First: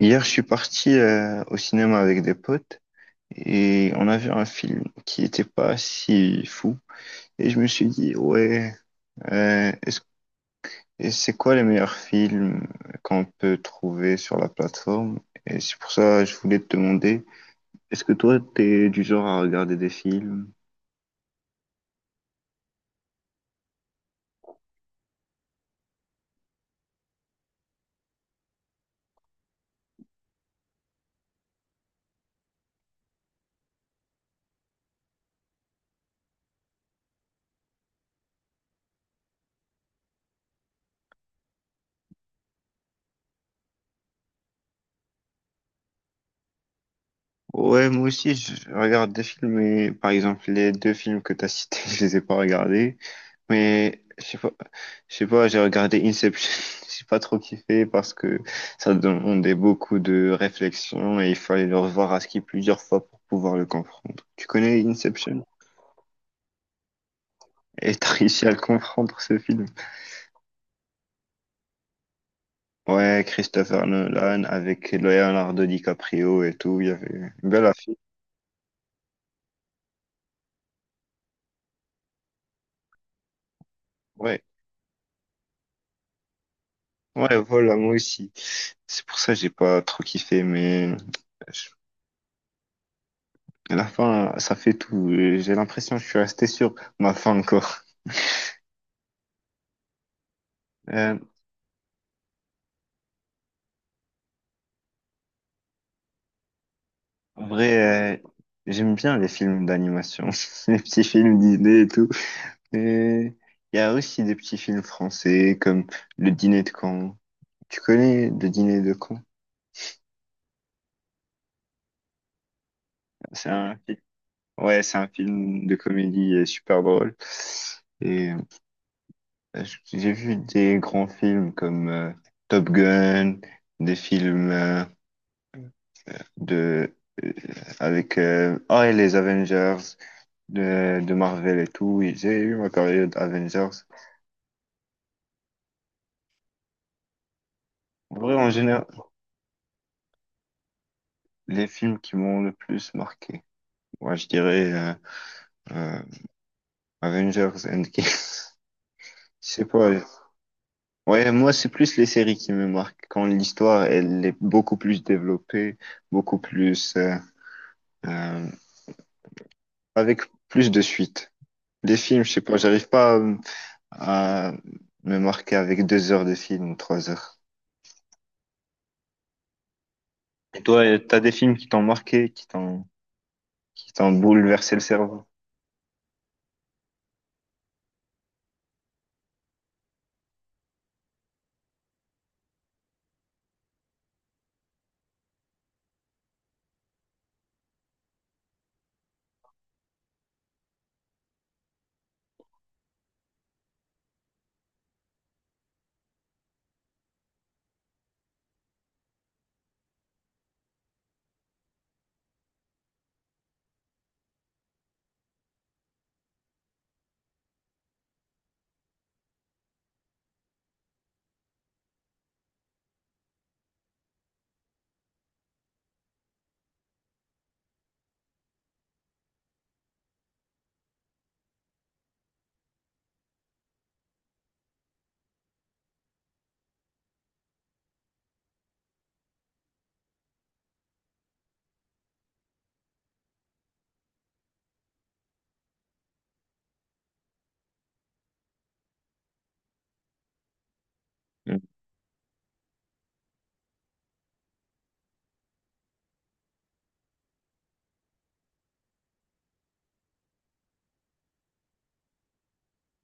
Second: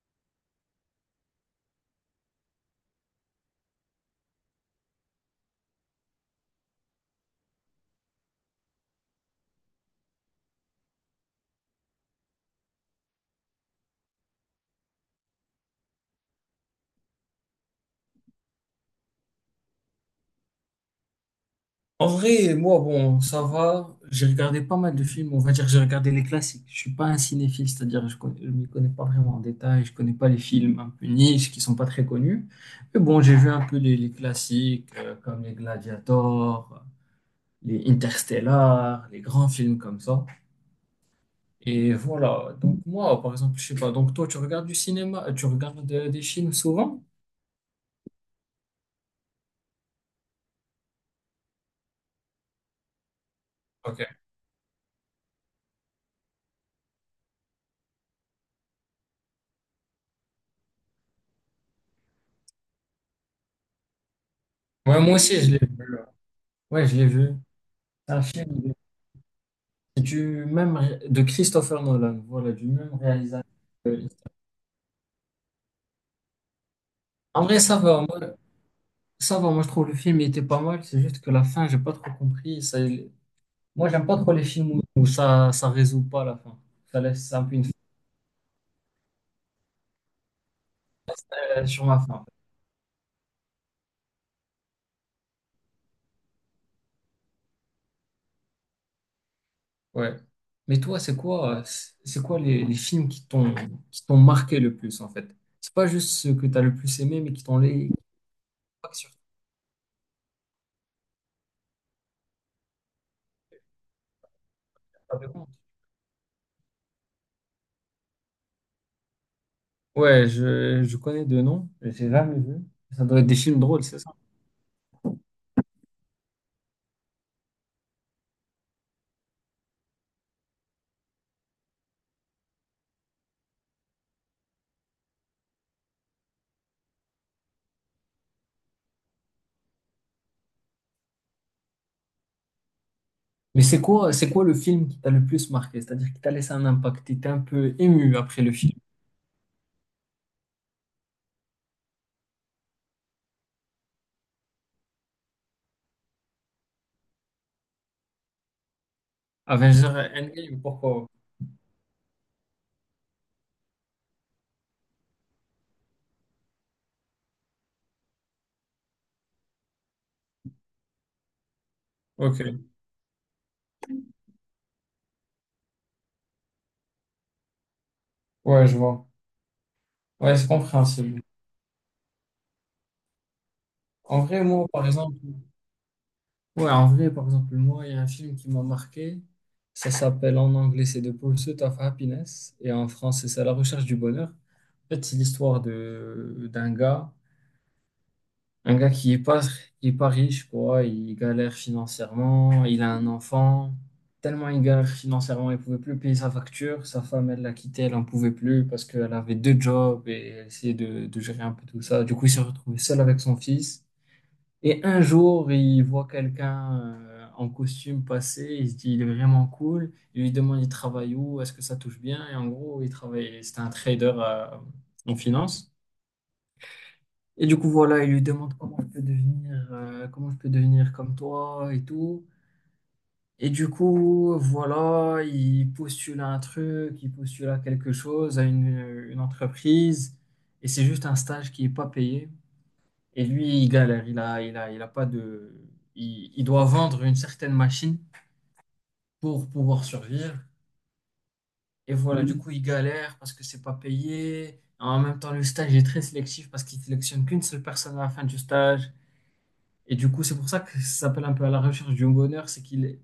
Hier, je suis parti au cinéma avec des potes et on a vu un film qui n'était pas si fou. Et je me suis dit, ouais, euh, est-ce- et c'est quoi les meilleurs films qu'on peut trouver sur la plateforme? Et c'est pour ça que je voulais te demander, est-ce que toi, t'es du genre à regarder des films? En vrai, moi, bon, ça va. J'ai regardé pas mal de films. On va dire que j'ai regardé les classiques. Je suis pas un cinéphile, c'est-à-dire je m'y connais pas vraiment en détail. Je connais pas les films un peu niche qui sont pas très connus. Mais bon, j'ai vu un peu les classiques comme les Gladiators, les Interstellar, les grands films comme ça. Et voilà. Donc moi, par exemple, je sais pas. Donc toi, tu regardes du cinéma, tu regardes des films souvent? Ouais, moi aussi, je regarde des films, mais par exemple, les deux films que t'as cités, je les ai pas regardés. Mais Ok. je sais pas, j'ai regardé Inception, j'ai pas trop kiffé parce que ça demandait beaucoup de réflexion et il fallait le revoir à ski plusieurs fois pour pouvoir le comprendre. Tu connais Ouais, moi aussi, Inception? je l'ai vu. Ouais, je l'ai vu. Et t'as C'est un réussi à le film, comprendre, ce film. De Christopher Nolan, voilà, du même Ouais, réalisateur. Christopher que- Nolan avec Leonardo DiCaprio et tout, il y avait En une vrai, belle ça affiche. va, moi, je trouve le film il était pas mal, c'est juste que la fin, j'ai pas trop compris. Ça, moi, j'aime pas trop Ouais. les films où ça résout pas la fin. Ça laisse Ouais, un peu une voilà, moi aussi. C'est pour ça que j'ai pas trop kiffé, mais fin je- sur la fin. à la fin, ça fait tout. J'ai l'impression que je suis resté sur ma fin encore. Ouais. Mais toi, c'est Euh, quoi, c'est quoi les films qui t'ont marqué le plus en fait? C'est pas juste ceux que t'as le plus aimé, mais en qui t'ont vrai, j'aime marqué sur bien les films d'animation, les petits films Disney et tout. Et il y a aussi des petits films ta table de compte. français comme Le Dîner de Caen. Tu connais Le Dîner de Caen? Ouais, je connais deux noms, mais j'ai jamais vu. Ça doit être des C'est films un drôles, film. c'est ça? Ouais, c'est un film de comédie super drôle. Et Parce que j'ai vu des grands films comme Top Gun, des films de euh, et les Avengers de Marvel et tout. Oui, j'ai eu ma période Mais Avengers. c'est quoi le film qui t'a le plus marqué? C'est-à-dire qui t'a laissé un impact, t'étais un peu ému En vrai, après en le film. général, les films qui m'ont le plus marqué. Moi, je dirais euh, Avengers Endgame. Je sais pas. Avengers Endgame, pourquoi? Ouais, moi, c'est plus les séries qui me marquent. Quand l'histoire, elle est beaucoup plus développée, beaucoup plus euh, avec plus de suites. Des films, je sais pas, Ok. j'arrive pas à me marquer avec 2 heures de film ou 3 heures. Ouais, je vois. Ouais, c'est Et toi, t'as compréhensible. des films qui t'ont marqué, qui t'ont En vrai, moi, bouleversé le par exemple, cerveau, ouais, en vrai, par exemple, moi, il y a un film qui m'a marqué. Ça s'appelle en anglais, c'est The Pursuit of Happiness, et en français, c'est La Recherche du Bonheur. En fait, c'est l'histoire de d'un gars. Un gars qui est pas riche, quoi, il galère financièrement, il a un enfant. Tellement il galère financièrement, il pouvait plus payer sa facture. Sa femme, elle l'a quitté, elle en pouvait plus parce qu'elle avait deux jobs et elle essayait de gérer un peu tout ça. Du coup, il s'est retrouvé seul avec son fils. Et un jour, il voit quelqu'un en costume passer, il se dit, il est vraiment cool. Il lui demande, il travaille où, est-ce que ça touche bien? Et en gros, il travaille, c'était un trader en finance. Et du coup, voilà, il lui demande comment je peux devenir comme toi et tout. Et du coup, voilà, il postule à un truc, il postule à quelque chose, à une entreprise, et c'est juste un stage qui n'est pas payé. Et lui, il galère, il a pas de... Il doit vendre une certaine machine pour pouvoir survivre. euh, Et voilà, du coup, il galère parce que c'est pas payé. En même temps, le stage est très sélectif parce qu'il sélectionne qu'une seule personne à la fin du stage. Et du coup, c'est pour ça que ça s'appelle un peu à la recherche du bonheur, c'est qu'il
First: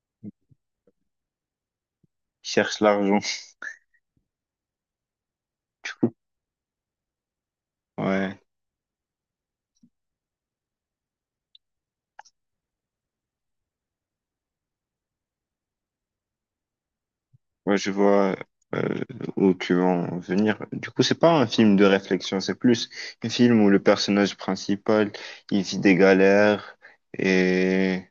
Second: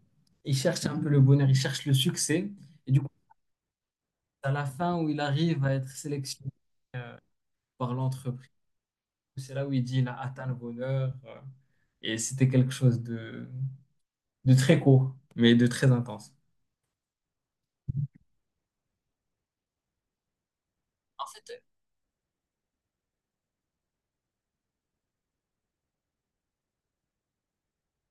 il cherche un peu le bonheur, il cherche le succès. qui cherchent Et du coup, l'argent. à la fin où il arrive à être sélectionné par Ouais, l'entreprise, c'est là où il dit il a atteint le bonheur. Et c'était quelque chose de très court, mais de très intense. ouais, je vois euh, où tu veux en venir. Du coup, c'est pas un film de réflexion, c'est plus un film où le personnage principal, il vit des galères et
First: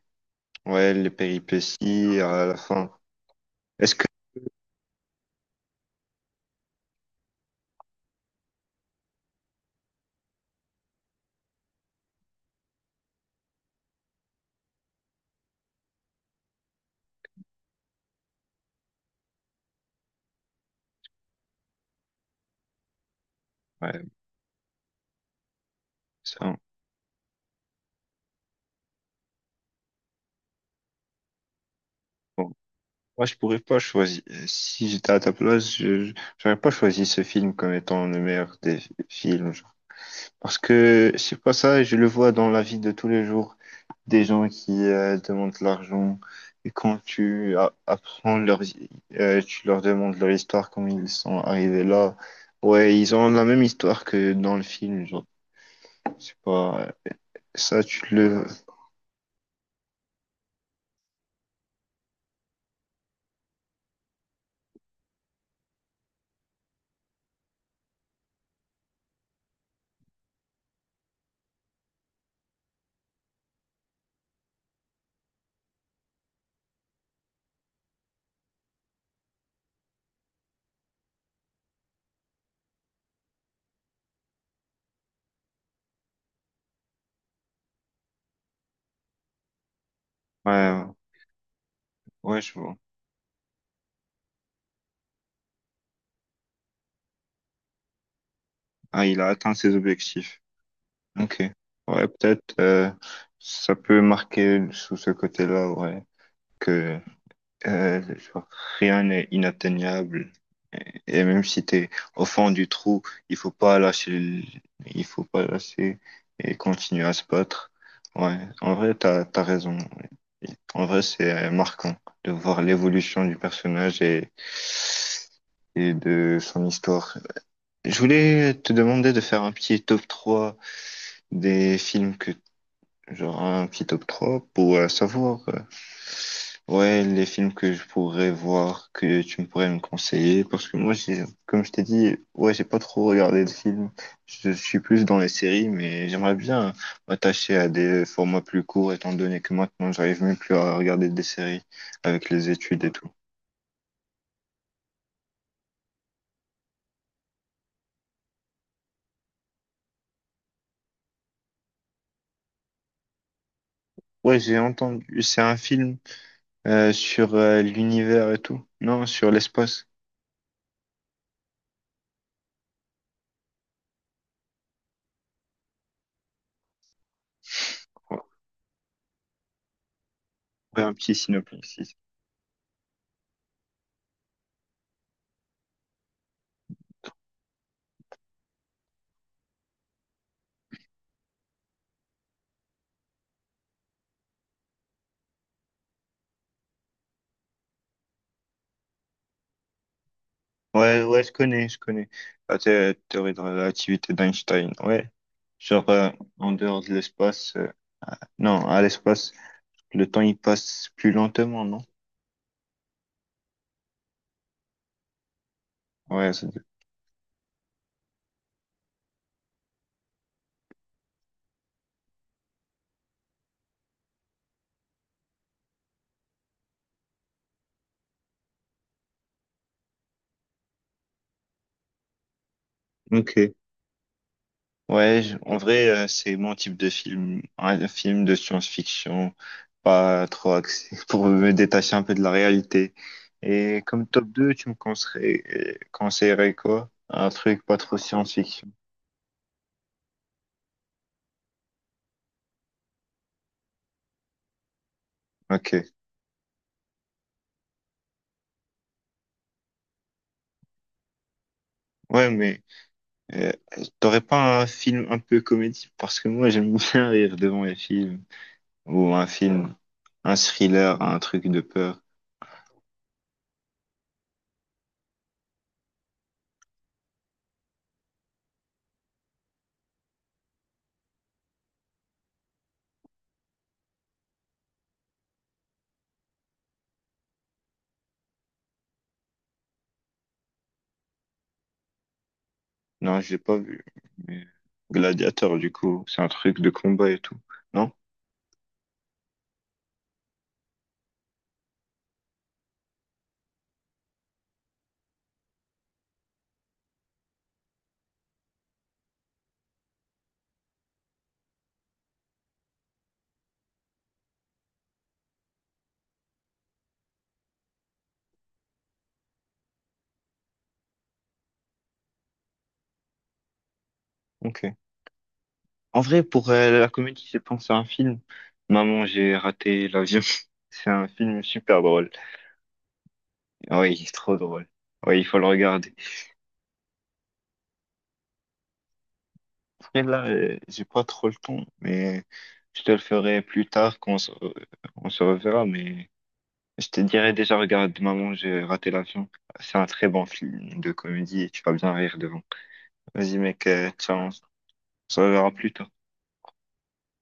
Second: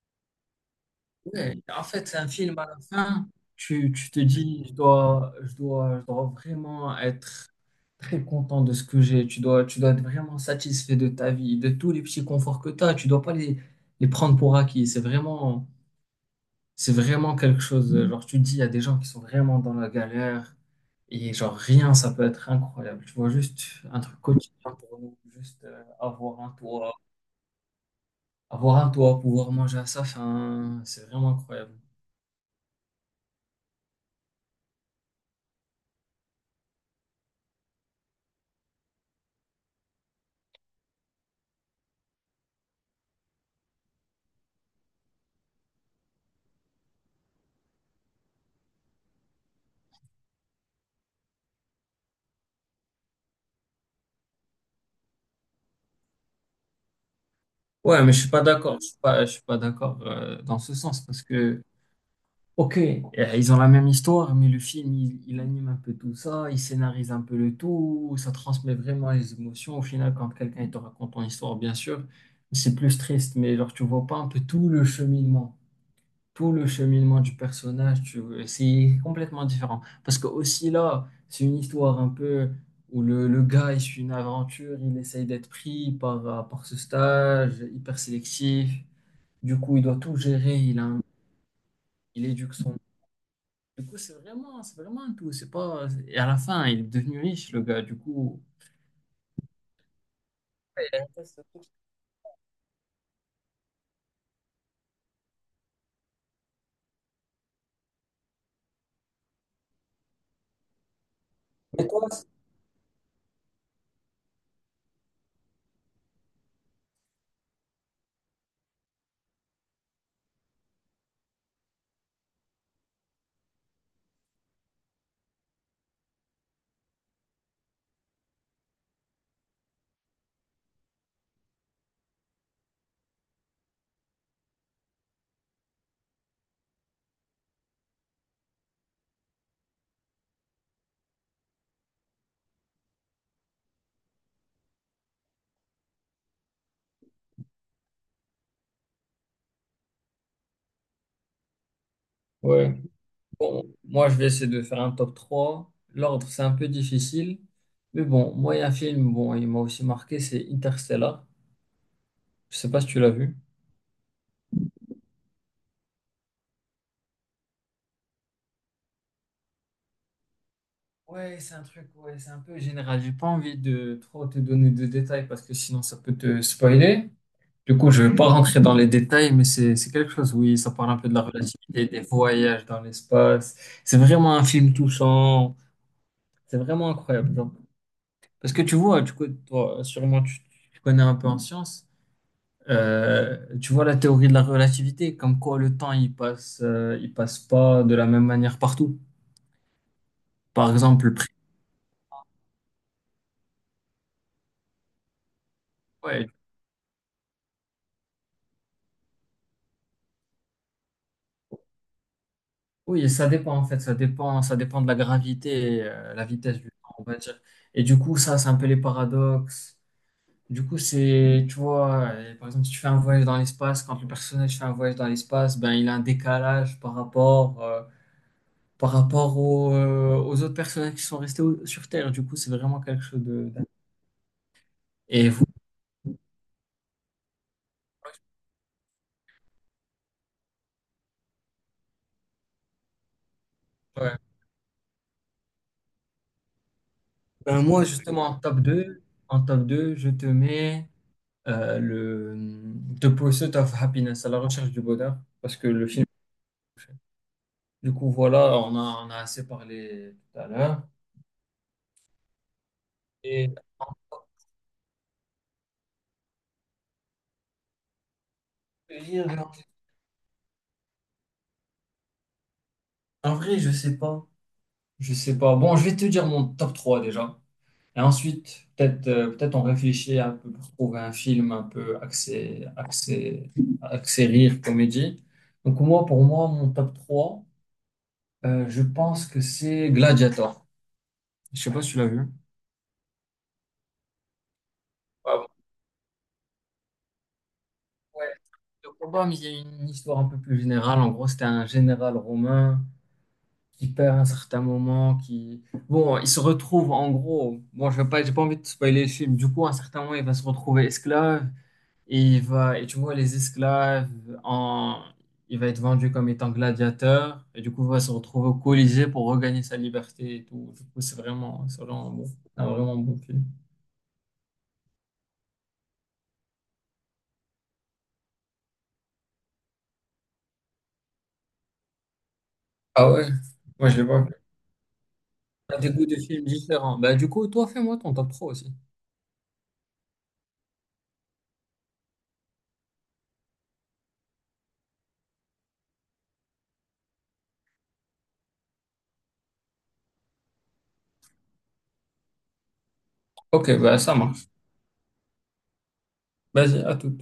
ouais, les Ouais, en fait, c'est péripéties un à la film à la fin. fin. Tu, Est-ce que tu te dis, je dois vraiment être très content de ce que j'ai. Tu dois être vraiment satisfait de ta vie, de tous les petits conforts que tu as. Tu dois pas les prendre pour acquis. C'est vraiment quelque chose. Genre, tu te dis, il y a des gens qui sont vraiment dans la galère et genre rien, ça peut être incroyable. Tu vois, juste un ouais, truc quotidien pour nous, juste avoir un ça, toit, avoir un toit, pouvoir manger à sa faim, c'est vraiment incroyable. bon. Moi, je pourrais pas choisir. Si j'étais à ta place, j'aurais pas choisi ce film comme étant le meilleur des films. Genre. Parce que c'est pas ça, je le vois dans la vie de tous les jours, des gens qui demandent de l'argent. Et quand apprends tu leur demandes leur histoire, comment ils sont arrivés là. Ouais, ils ont la même histoire que dans le film. Genre, c'est pas ça, Ouais, tu mais je suis pas le. d'accord. Je suis pas d'accord dans ce sens parce que, ok, ils ont la même histoire, mais le film, il anime un peu tout ça, il scénarise un peu le tout, ça transmet vraiment les émotions. Au final, quand quelqu'un il te raconte ton histoire, bien sûr, c'est plus triste, mais genre, tu vois pas un peu tout le cheminement du personnage, c'est complètement différent. Parce que aussi là, c'est une histoire un peu où le gars, il suit une aventure, il essaye d'être pris par ce stage hyper sélectif. Du coup, il doit tout Ouais, gérer, ouais, il ouais, je éduque son... vois. Du coup, c'est vraiment un tout. C'est pas... Et à la fin, il est devenu riche, le gars. Du coup... Ah, il a atteint ses objectifs. Ok. Ouais, peut-être ça peut marquer sous ce côté-là, ouais, que genre, rien n'est inatteignable. Et même si Et t'es toi, au fond du trou, il faut pas lâcher, il faut pas lâcher et continuer à se battre. Ouais, en vrai, t'as raison. Ouais. En vrai, c'est marquant de voir l'évolution du personnage et de son histoire. Je voulais te demander de faire un petit top 3 des films que. Genre, un petit top 3 pour savoir ouais, les films que je pourrais voir, que tu me pourrais me conseiller, parce que moi, j'ai, comme je t'ai dit, ouais, j'ai pas trop regardé de films. Je suis plus dans les séries, mais j'aimerais bien m'attacher à des formats plus courts étant donné que maintenant j'arrive même plus à regarder des séries avec les ouais. études et tout. Bon, moi, je vais essayer de faire un top 3. L'ordre, c'est un peu difficile. Mais bon, moi, il y a un film, bon, il m'a aussi marqué, c'est Interstellar. Je sais pas si tu l'as vu. Ouais, j'ai entendu, c'est un film sur l'univers et tout, non, sur l'espace. Ouais, c'est un truc, ouais, c'est un peu général. J'ai pas envie de trop te donner de détails parce que sinon ça peut te spoiler. Du coup, je vais pas rentrer dans les détails, mais c'est quelque chose, oui, ça Ouais, parle un un peu de petit la relativité, synopsis. des voyages dans l'espace. C'est vraiment un film touchant. C'est vraiment incroyable, genre. Parce que tu vois, du coup, toi, sûrement, tu connais un peu en science. Tu vois la théorie de la relativité, comme quoi le temps il passe pas de la même manière partout. Par Ouais, exemple, le ouais, prix. je connais, je connais. La théorie de la relativité d'Einstein, ouais. Genre, Ouais, en dehors de l'espace, non, à l'espace, le temps, il passe plus lentement, non? oui, ça dépend en fait, ça dépend de la gravité, et, la Ouais, vitesse du temps, on va dire. Et du coup, ça, c'est un peu les paradoxes. Du coup, c'est, tu vois, par exemple, si tu fais un voyage dans l'espace, quand le personnage fait un voyage dans l'espace, ben il a un décalage par rapport aux autres personnages qui sont restés sur Terre. Du coup, c'est vraiment quelque chose de. ok. Ouais, Et vous? en vrai, c'est mon type de film, un film de science-fiction, pas trop axé, pour me détacher un peu de la réalité. Et comme Ouais. top 2, tu me conseillerais quoi? Un Ben, truc pas moi, trop justement, en top science-fiction. 2, je te mets le The Pursuit of Happiness, à la recherche du bonheur, parce que Ok. le film. Du coup, voilà, on a assez parlé tout à l'heure. Ouais, mais Euh, Et en t'aurais top pas un film un peu comédie? Parce que moi, j'aime bien rire devant les films. Ou un de film, un thriller, un truc de peur. En vrai, je sais pas. Je sais pas. Bon, je vais te dire mon top 3 déjà. Et ensuite, peut-être on réfléchit un peu pour trouver un film un peu axé rire, comédie. Donc, moi, pour moi, mon top 3. Je pense que c'est Gladiator. Je sais pas si tu l'as vu. Non, j'ai pas vu. Mais Ah bon. Gladiator, du coup, c'est un truc de combat et tout. Non? Ouais, le combat, mais il y a une histoire un peu plus générale. En gros, c'était un général romain qui perd un certain moment, qui... Bon, il se retrouve, en gros... Bon, je vais pas, j'ai pas envie de spoiler le film. Du coup, à un certain moment, il va se retrouver esclave. Et il va... Et tu vois, les esclaves, en... il va être vendu comme étant gladiateur. Et du coup, il va se retrouver au Colisée pour regagner sa liberté et tout. Du coup, c'est vraiment... C'est vraiment bon. Un vraiment bon film. Ok. En vrai, pour la comédie, je pense à un film. Maman, j'ai raté l'avion. C'est un film super drôle. Ah ouais, moi Oui, je il l'ai est pas. trop drôle. Oui, il faut le T'as des regarder. goûts de films différents. Bah, du coup, toi, fais-moi ton top 3 aussi. Après, là, j'ai pas trop le temps, mais je te le ferai plus tard quand on se reverra, mais. Je te dirais déjà, regarde, Maman, j'ai raté l'avion. C'est un très bon film de comédie et tu vas bien rire devant. Vas-y, mec, Ok, bah, ça ciao. On marche. se reverra plus tard. Vas-y, à tout.